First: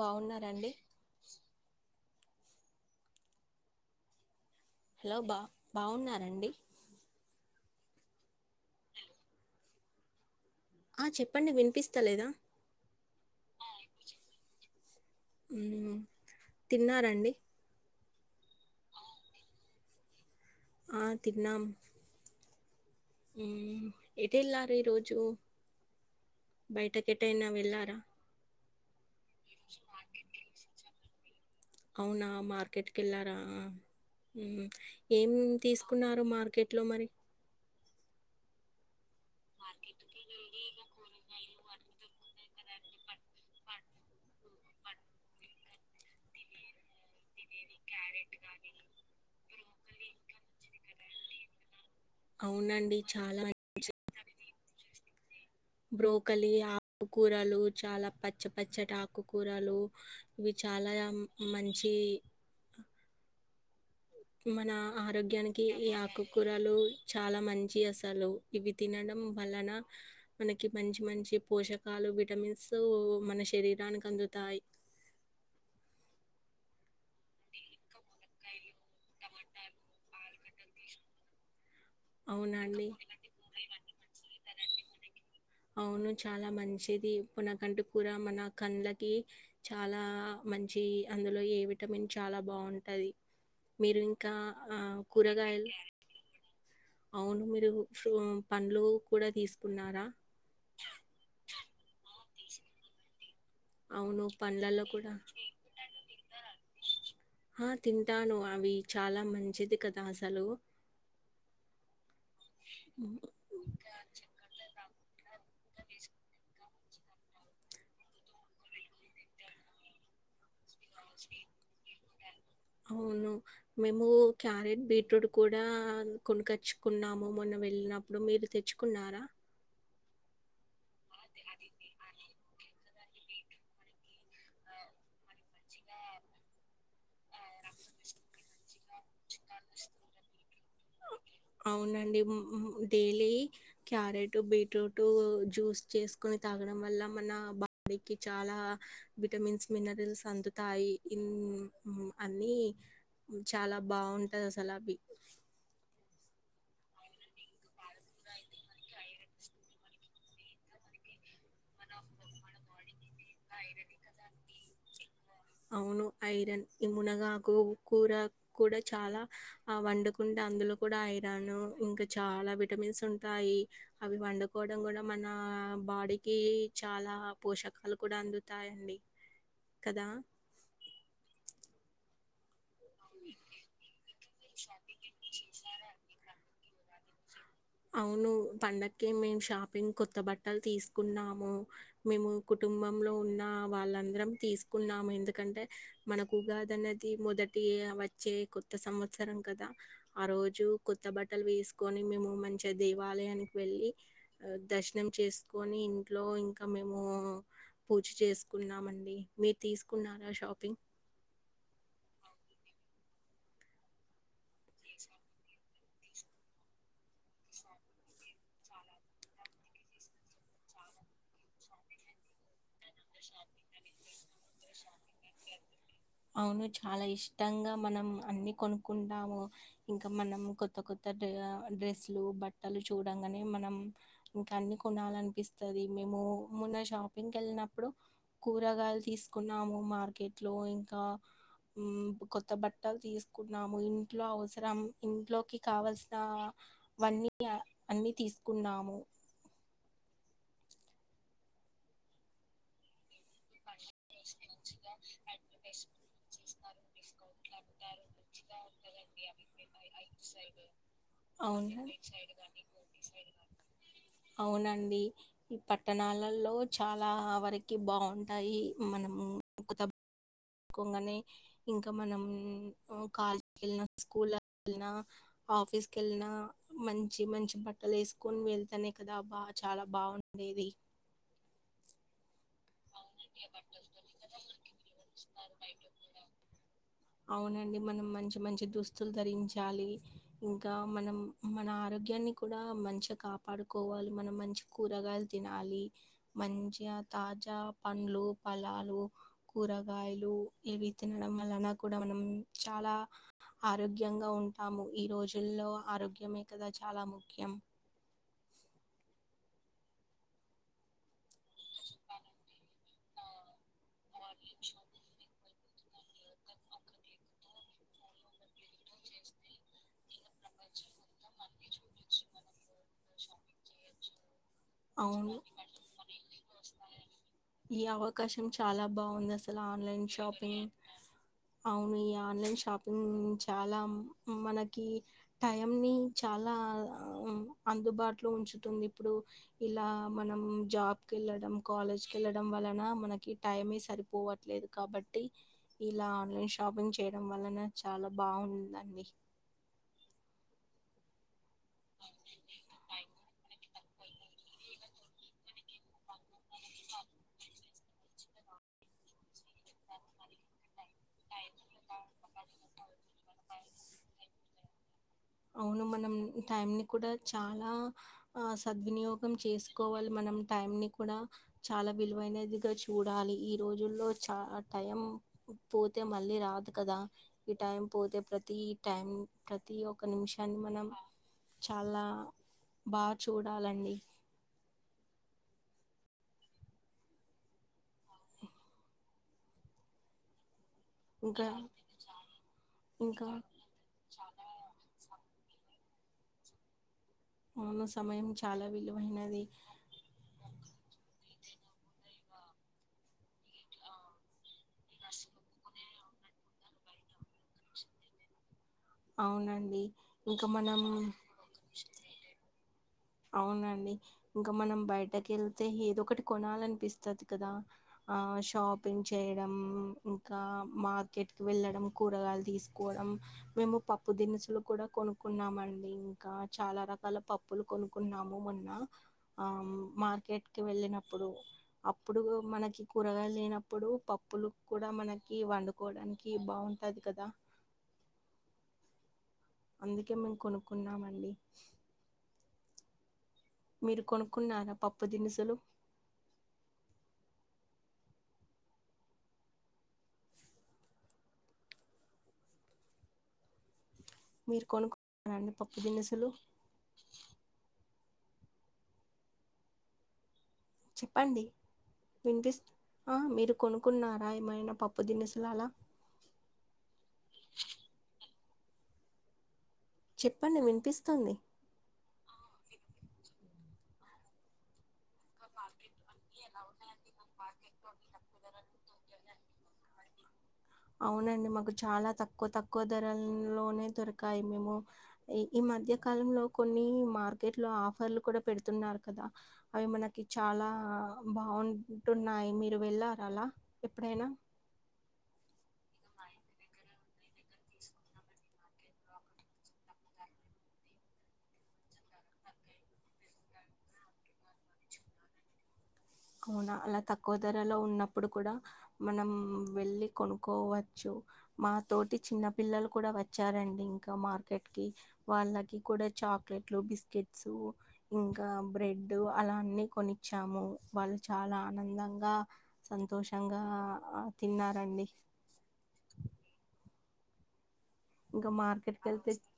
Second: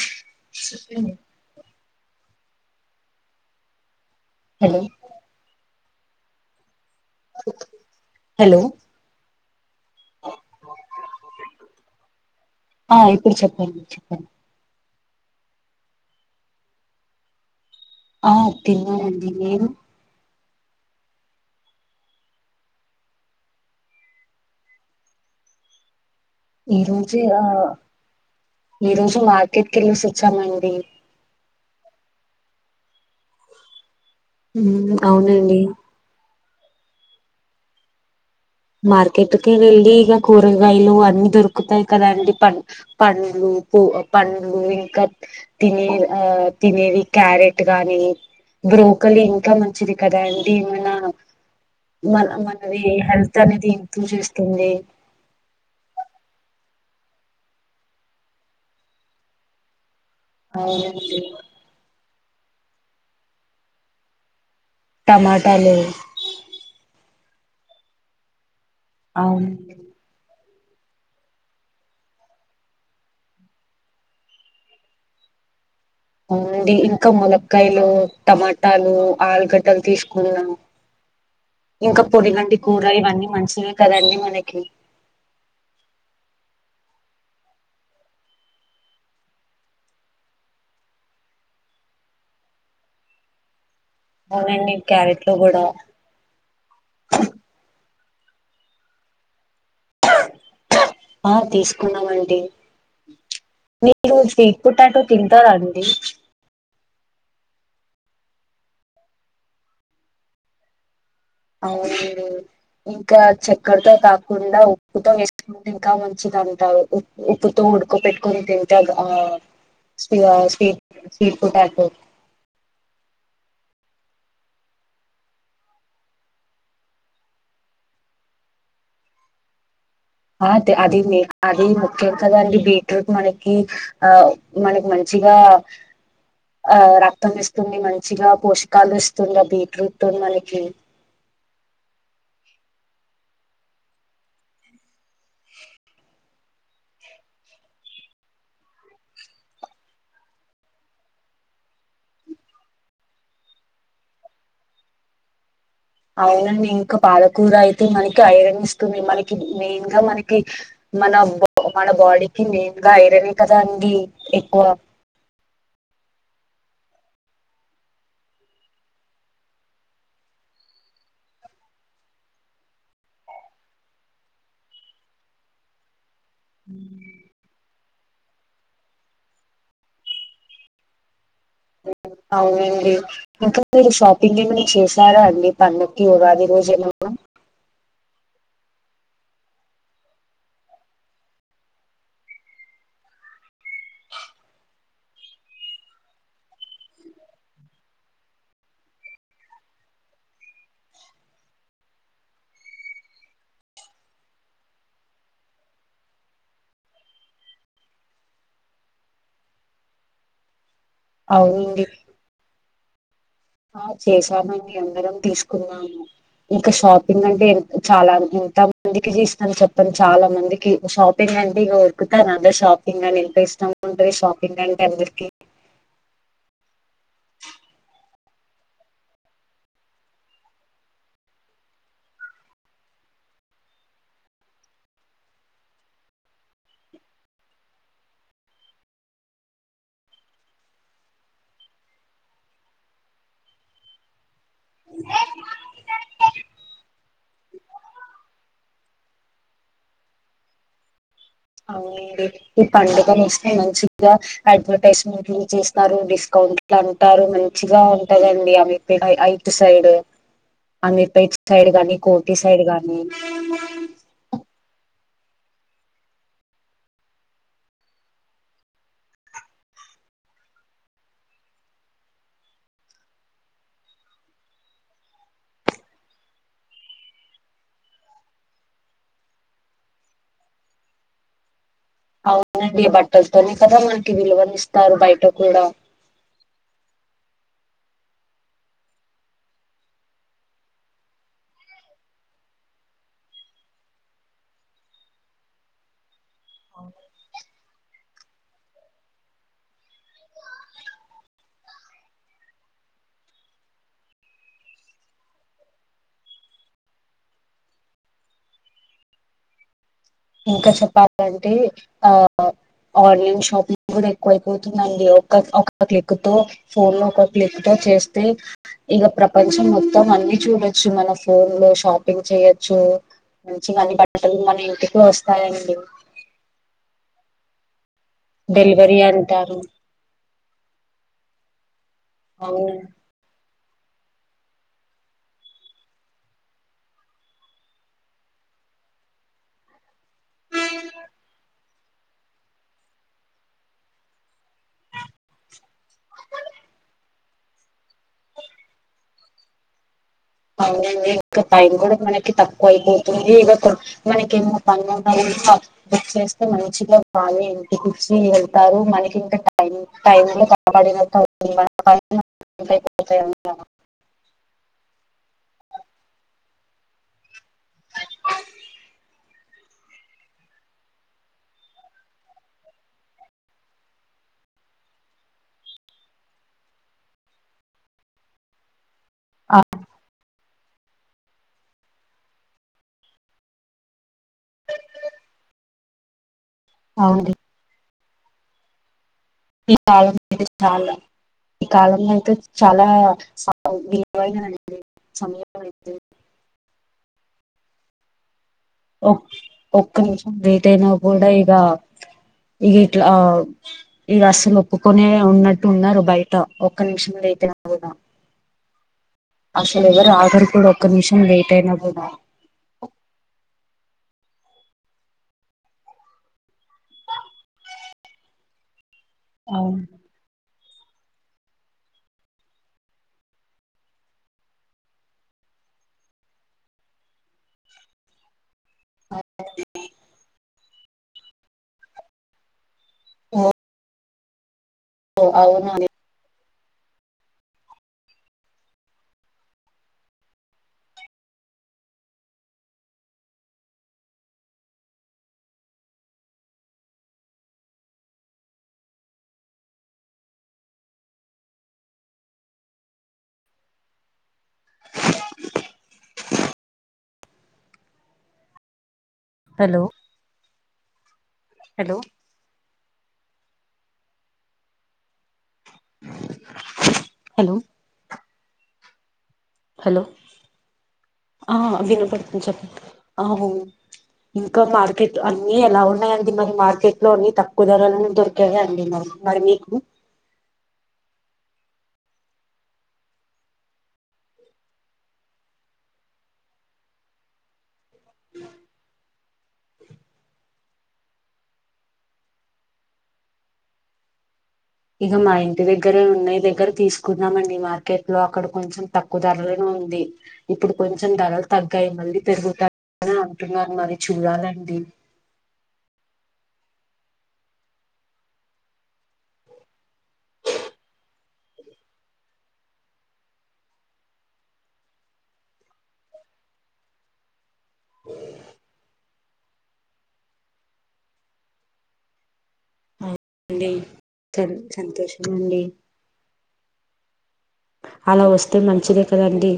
బాగున్నారంండి hello బా బాగున్నారంండి hello ఆ చెప్పండి వినిపిస్తలేదా ఆ ఇప్పుడు చెప్పండి చెప్పండి తిన్నారండి ఆ తన్నడిేను ఆ తిన్నాం ఎది వెళ్లారు ఈ రోజు ఈ బయటక రోజే ఆ ఎట్టైనా వెళ్ళారా ఈ రోజు మార్కెట్ కెళ్లిసి వచ్చామండి అవునా మార్కెట్కి వెళ్లారా మ్మ్ ఏం అవునండి తీసుకున్నారు మార్కె కేట్లో మరి మార్కెట్కి వెళ్లి ఈక కూరగాయలు అన్ని దొరుక తకుతాయి కదా అండి పం పండ్లు పూ పండ్లు ఇంకా తిన ఆ తినేది క్యారెట్ గాని బ్రోకల్ ఇంకా మంచిది కదా అండి ఏమైనా మన మనది అవునండి హెల్త్ చాలా అనేది ఇంప్రూవ్ చేస్తుంది బ్రోకలి ఆకుకూరలు చాలా పచ్చ పచ్చటి ఆకుకూరలు ఇవి చాలా అవునండి మంచి మన ఆరోగ్యానికి టమాటాలు ఈ ఆకుకూరలు చాలా మంచి అసలు ఇవి తినడం అవును వలన మనకి మంచి మంచి పోషకాలు విటమిన్స్ మన శరీరానికి అందుతాయి ఉంది ఇంకా ములక్కయలు టమాటాలు ఆలుగడ్డలు తీసుకున్నాము ఇంకా పొడిగంటి అవునా అండి కూరలు ఇవన్నీ మంచివిే కదంీ మనకి అవును చాలా మంచిది ప నాకంటూ కూడా మన కళ్ళకి చాలా మంచి అందులో ఏ విటమిన్ చాలా బాగుంటుంది మీరు ఇంకా అవునండి క్యారెట్లు కూడా కూరగాయలు అవును మీరు సో పంలు కూడా తీసుకున్నారా ఆ తీసుకున్నామండి మీరు అవును స్వీట్ పండ్లలో పొటాటో కూడా తింటారండి ఆ తింటాను అవి చాలా మంచిది కదా అసలు అవునండి ఉమ్, ఇంకా చక్కెరతో కాకుండా ఉప్పుతో వేసుకుంటే ఇంకా మంచిది అంటారు ఉ ఉప్పుతో ఉడుకో పెట్టుకొని తింటే ఆ [unintelligible] అవును మేము క్యారెట్ బీట్రూట్ కూడా కొనుకొచ్చుకున్నాము మొన్న వెళ్ళినప్పుడు మీరు తెచ్చుకున్నారా ఆ తే అది అది ముఖ్యం కదండి బీట్రూట్ మనకి ఆ మనకి మంచి ఇగా ఆ రక్తం ఇస్తుంది, మంచిగా పోషకాలు ఇస్తుంది, ఆ బీట్రూట్ మనకి. అవునండి. Daily carrot, beetroot to juice చేసుకొని తాగడం వల్ల మన బాడీకి చాలా విటమిన్స్, మినరల్స్ అందుతాయి. ఇన్ మ్ మ్ అన్ని చాలా బాగుంటాది అసలు అవి. అవునండి. ఇంకా పాలకూర అయితే మనకి ఐరన్ ఇస్తుంది. మనకి మెయిన్ గా మనకి, మన బా మన బాడీకి మెయిన్ గా ఐరనే కదా అండి ఎక్కువ! అవును. ఐరన్ ఈ మునగాకు కూర కూడ చాలా ఆ వండకుండా అందులో కూడ ఐరాను ఇంకా చాలా విటమిన్స్ ఉంటాయి. అవి వండుకోవడం కూడా మన, ఆ బాడీకి చాలా పోషకాలు కూడ అందుతాయండి. కదా? అవునండి. ఇంకా మీరు షాపింగ్ ఏమన చేశారా అండి పండక్కి ఉగాది రోజు ఏ ఎ వ అవును పండక్కి మేము షాపింగ్ కొత్త బట్టలు తీసుకున్నాము. మేము కుటు కుటుంబంలో ఉన్న వాళ్ళందరం తీసుకున్నాము. ఎందుకంటే, మనకు ఉగాది అనేది మొదటి ఏ వచ్చే కొత్త సంవత్సరం కదా! ఆ రోజు కొత్త బట్టలు వేసుకొని మేము మన్ చి దేవాలయానికి వెళ్ళి దర్శనం చేసుకొని, ఇంట్లో ఇంకా మేము పూజ చేసుకున్నామండి. మీరు తీసుకున్నారా షాపింగ్ అవునండి ఆ చేశామండి. అందరం తీసుకున్నాము. ఇంకా షాపింగ్ అంటే చాలా ఎంత మందికి చేసినమ్ చెప్పన్ చాలా మందికి షాపింగ్ అంటే ఇంగ ఉరుకుతారు అందర్ షాపింగ్ అని. ఎంత ఇష్టం ఉంటది షాపింగ్ అంటే అందరికి. అవును చాలా ఇష్టంగా మనం అన్ని కొనుక్కుంటాము. ఇంకా మనం కొత్త కొత్త డ్రెస్లు బట్టలు చూడంగనే మనం ఇంక అన్ని కొనాలనిపిస్తది. మేమ్ మో, మొన్న షాపింగ్కి వెళ్ళినప్పుడు కూరగాయలు తీసుకున్నాము మార్కెట్ లో ఇన్ కా మ్ కొత్త బట్టలు తీసుకున్నాము. ఇంట్లో అవసరం ఇంట్లోకి కావల్సిన, వన్నీ అన్ని తీసుకున్నాము. అవునండి. ఈ పండుగనొస్తే మంచి గ అడ్వర్టైజ్మెంట్లు చేస్తారు. డిస్కౌంట్లు అంటారు మంచి గా ఉంటదండి అమీర్పేట్ ఐత్ సైడ్ అమీర్పేట్ సైడ్ అవునా గాని, కోటి సైడ్ గాని అవునండి. ఈ పట్టణాలలో చాలా వరకి బాగుంటాయి మనము, ముత కొంగానే ఇంకా మనం కాలేజ్ కెళ్ళిన, స్కూల్ల కెళ్ళిన ఆఫీస్ కి వెళ్ళినా మంచి మంచి బట్టలు వేసుకొని వెళ్తనే కదా బా చాలా బాగుంది. ఇది అవునండి. బట్టలతోనే కదా మనకి విలువని ఇస్తారు బయట కూడ. అవునండి మనం మంచి మంచి దుస్తులు ధరించాలి. ఇంకా మనం మన ఆరోగ్యాన్ని, కూడా మంచిగా కాపాడుకోవాలి మనం మంచి కూరగాయలు తినాలి మంచిగా తాజా పండ్లు పలాలు కూరగాయలు ఇవి తినడం వలన కూడా మనం చాలా ఆరోగ్యంగా ఉంటాము ఈ రోజుల్లో ఆరోగ్యమే కదా చాలా ముఖ్యం ఇంకా చెప్పాలంటే ఆ ఆన్లైన్ షాపింగ్ కూడా కోల్పోతుందండీ ఒక క్లిక్ తో ఫోన్ లో ఒక క్లిక్ తో చేస్తే ఇక ప్రపంచం మొత్తం అ న్నీ చూడొచ్చు మన ఫోన్ లో షాపింగ్ చేయొచ్చు మంచి అన్ని బట్టలు మన ఇంటికి అవును. వస్తాయండి ఈ అవకాశం చాలా డెలివరీ బాగుంది అంటారు అసలు ఆన్లైన్ షాపింగ్ అవును ఈ ఆన్లైన్ అవును షాపింగ్ నుంచి చాలా మనకి టైం ని చాలా అందుబాటులో ఉంచుతుంది ఇప్పుడు ఇలా మనం జాబ్కి వెళ్ళడం కాలేజ్ కేళ్ళడం వలన మనకి టైమ సరిపోవట్లేదు కాబట్టి ఇలా ఆన్లైన్ షాపింగ్ చే చేయడం వలన చాలా బాగుందండి [inaudible] అవునండి ఇంకా టైం కూడా మనకి తక్కువ అయిపోతుంది ఇక మనకి ఎన్ని పనులునయో బుక్ చేస్తే మంచిగా వాళ్ళే ఇంటికిచ్చి వెళ్తారు మనకింకా టైమ్ లో [inaudible] అవును మనం టైం ని కూడా చాలా సద్వినియోగం చేసుకోవాలి మన మనం టైం ని కూడా చాలా విలువైనదిగా చూడాలి ఈ రోజుల్లో చ టైం పోతే మళ్ళీ రాదు కదా ఈ టైం పోతే ప్రతి టైం ఆ ప్రతి ఒ నిమిషాన్ని మనం చాలా బాగా చూడాలండి అవుది [inaudible] చాలా ఇంకా ఈ కాలంలో అయితే చాలా ఇంకా విలువైనది అండి సమయం స అవును సమయం చాలా విలువైనది. ఒక్క నిమిషం లేట్ అయినా కూడా ఇ ఇక ఇట్లా ఇక అసలు ఒప్పుకొనే ఉన్నట్టు ఉన్నారు బయట ఒక్క నిమిషంలో లేట్ అయినా కూడా అవునండి. అసలు ఎవరు ఇంకా ఆగరు కూడా ఒక్క మనం నిమిషం లేట్ అయినా కూడా అవునండి ఇంకా మనం బయటకి వెళ్తే ఏదో ఒకటి కొనాలనిపిస్తది కదా ఆ షాప్ పెన్ చేయడం అవును ఇంకా మార్కెట్ కి వెళ్ళడం కూరగాయలు తీసుకోవడం మేము పప్పు దినుసులు కూడా కొనుకున్నామ ఇంకా చాలా రకాల పప్పులు కొనుకున్నాము మొన్న ఆ మార్కెట్ వెళ్ళినప్పుడు అప్పుడు మనకి కూరగాయలు ఓ లేనప్పుడు పప్పులు కూడా మనకి అవును వండుకోవడానికి బాగుంటది కదా అందుకే మేము కొనుక్కున్నామండి మీరు కొనుక్కున్నారా పప్పు దినుసులు మీరు కొనుకున్న రండి పప్పు దినుసులు హలో చెప్పండి హలో వినిపిస్త మీరు కొనుక్కున్నారా ఏమైనా పప్పు దినుసులు అలా హలో హలో చెప్పండి వినిపిస్తుంది ఆ వినబడుతుంది చెప్పండి ఇంకా మార్కెట్ అన్ని ఎలా ఉన్నాయండి మరి మార్కెట్ లో అన్ని తక్కు కూరగాయలన్ని దొరికాయా అండి మాకు మరి మీకు అవునండి మాకు చాలా తక్కువ తక్కువ ధరల లోనే దొరకాయి మేము మధ్య కాలంలో కొన్ని మార్కెట్ లో ఆఫర్లు కూడా పెడుతున్నారు కదా అవి మనకి చాలా బాగుంటున్నాయి మీరు వెళ్ళార అలా ఎప్పుడైనా ఇగ మా ఇంటి దగ్గర ఉన్నయి దగ్గర తీసుకున్నామండి మార్కెట్ లో, అక్కడ కొంచెం తక్కువ ధరలు ఉంది. ఇప్పుడు కొంచెం ధరలు తగ్గాయి మళ్ళీ పెరుగుతాయి. అని అంటున్నారు మరి చూడాలండి. అవునా అలా తక్కువ ధరలో ఉన్నప్పుడు కూడా మనం వెళ్ళి కొనుక్కోవచ్చు. మా తోటి చిన్న పిల్లలు కూడా వచ్చారండి ఇంకా మార్కెట్ కి వాళ్ళకి కూడా చాక్లెట్లు, బిస్కెట్స్ ఇంకా బ్రెడ్ అలా అన్ని కొనిచ్చాము. వాళ్ళు చాలా ఆనందంగా సంతోషంగా అవునండి సరే తిన్నారండి. సంతోషం అండి అలా ఇంగా వస్తే మంచిదే మార్కెట్కి ఎళ్తే కదండి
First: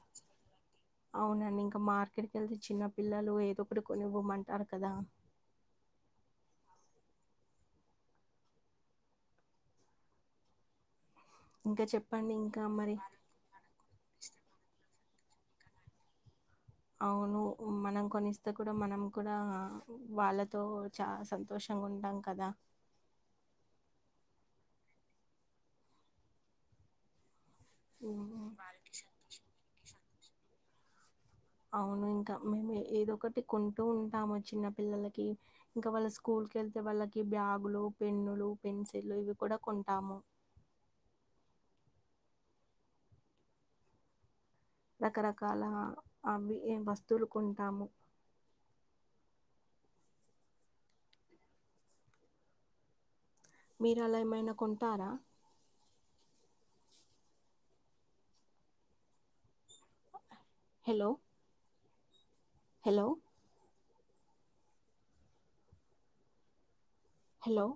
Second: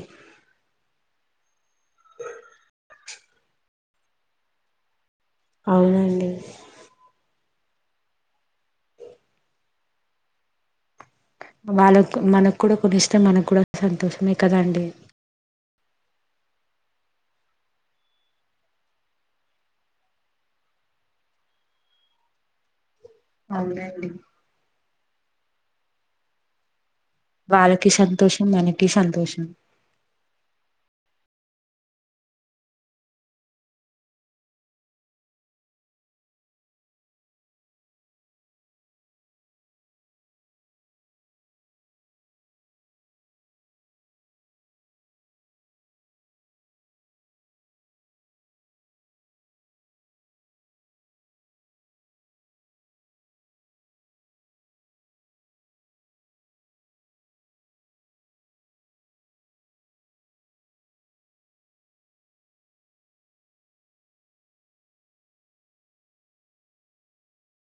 అవునండి ఇంకా మార్కెట్ కి వెళ్తే చిన్న పిల్లలు ఏదో ఒకటి కొనివ్వమ్మంటారు కదా. అవునండి. ఇంకా వాళ్ళకు చెప్పండి మనకు ఇంకా కూడా మరి కొన్నిస్తే మనకు కూడా సంతోషమే కదండి. అవును మనం కొనిస్తే కూడా మనం కూడా వాళ్ళతో చాలా సంతోషం గాఉంటాం కదా. అవునండి. వాళ్ళకి సంతోషం, ఉమ్, మనకి సంతోషం. అవును ఇంకా మేము ఏదో ఒకటి కొంటూ ఉంటాము చిన్న పిల్లలకి, ఇంకా వాళ్ళ స్కూల్ కు వెళ్తే వాళ్ళకి బ్యాగులు, పెన్నులు, పెన్సిల్లు ఇవి కూడా కొంటాము. అ రకరకాల అవి ఎంవస్తువులు కొంటాము. మీరు అలా ఏమైనా కొంటారా? Hello hello hello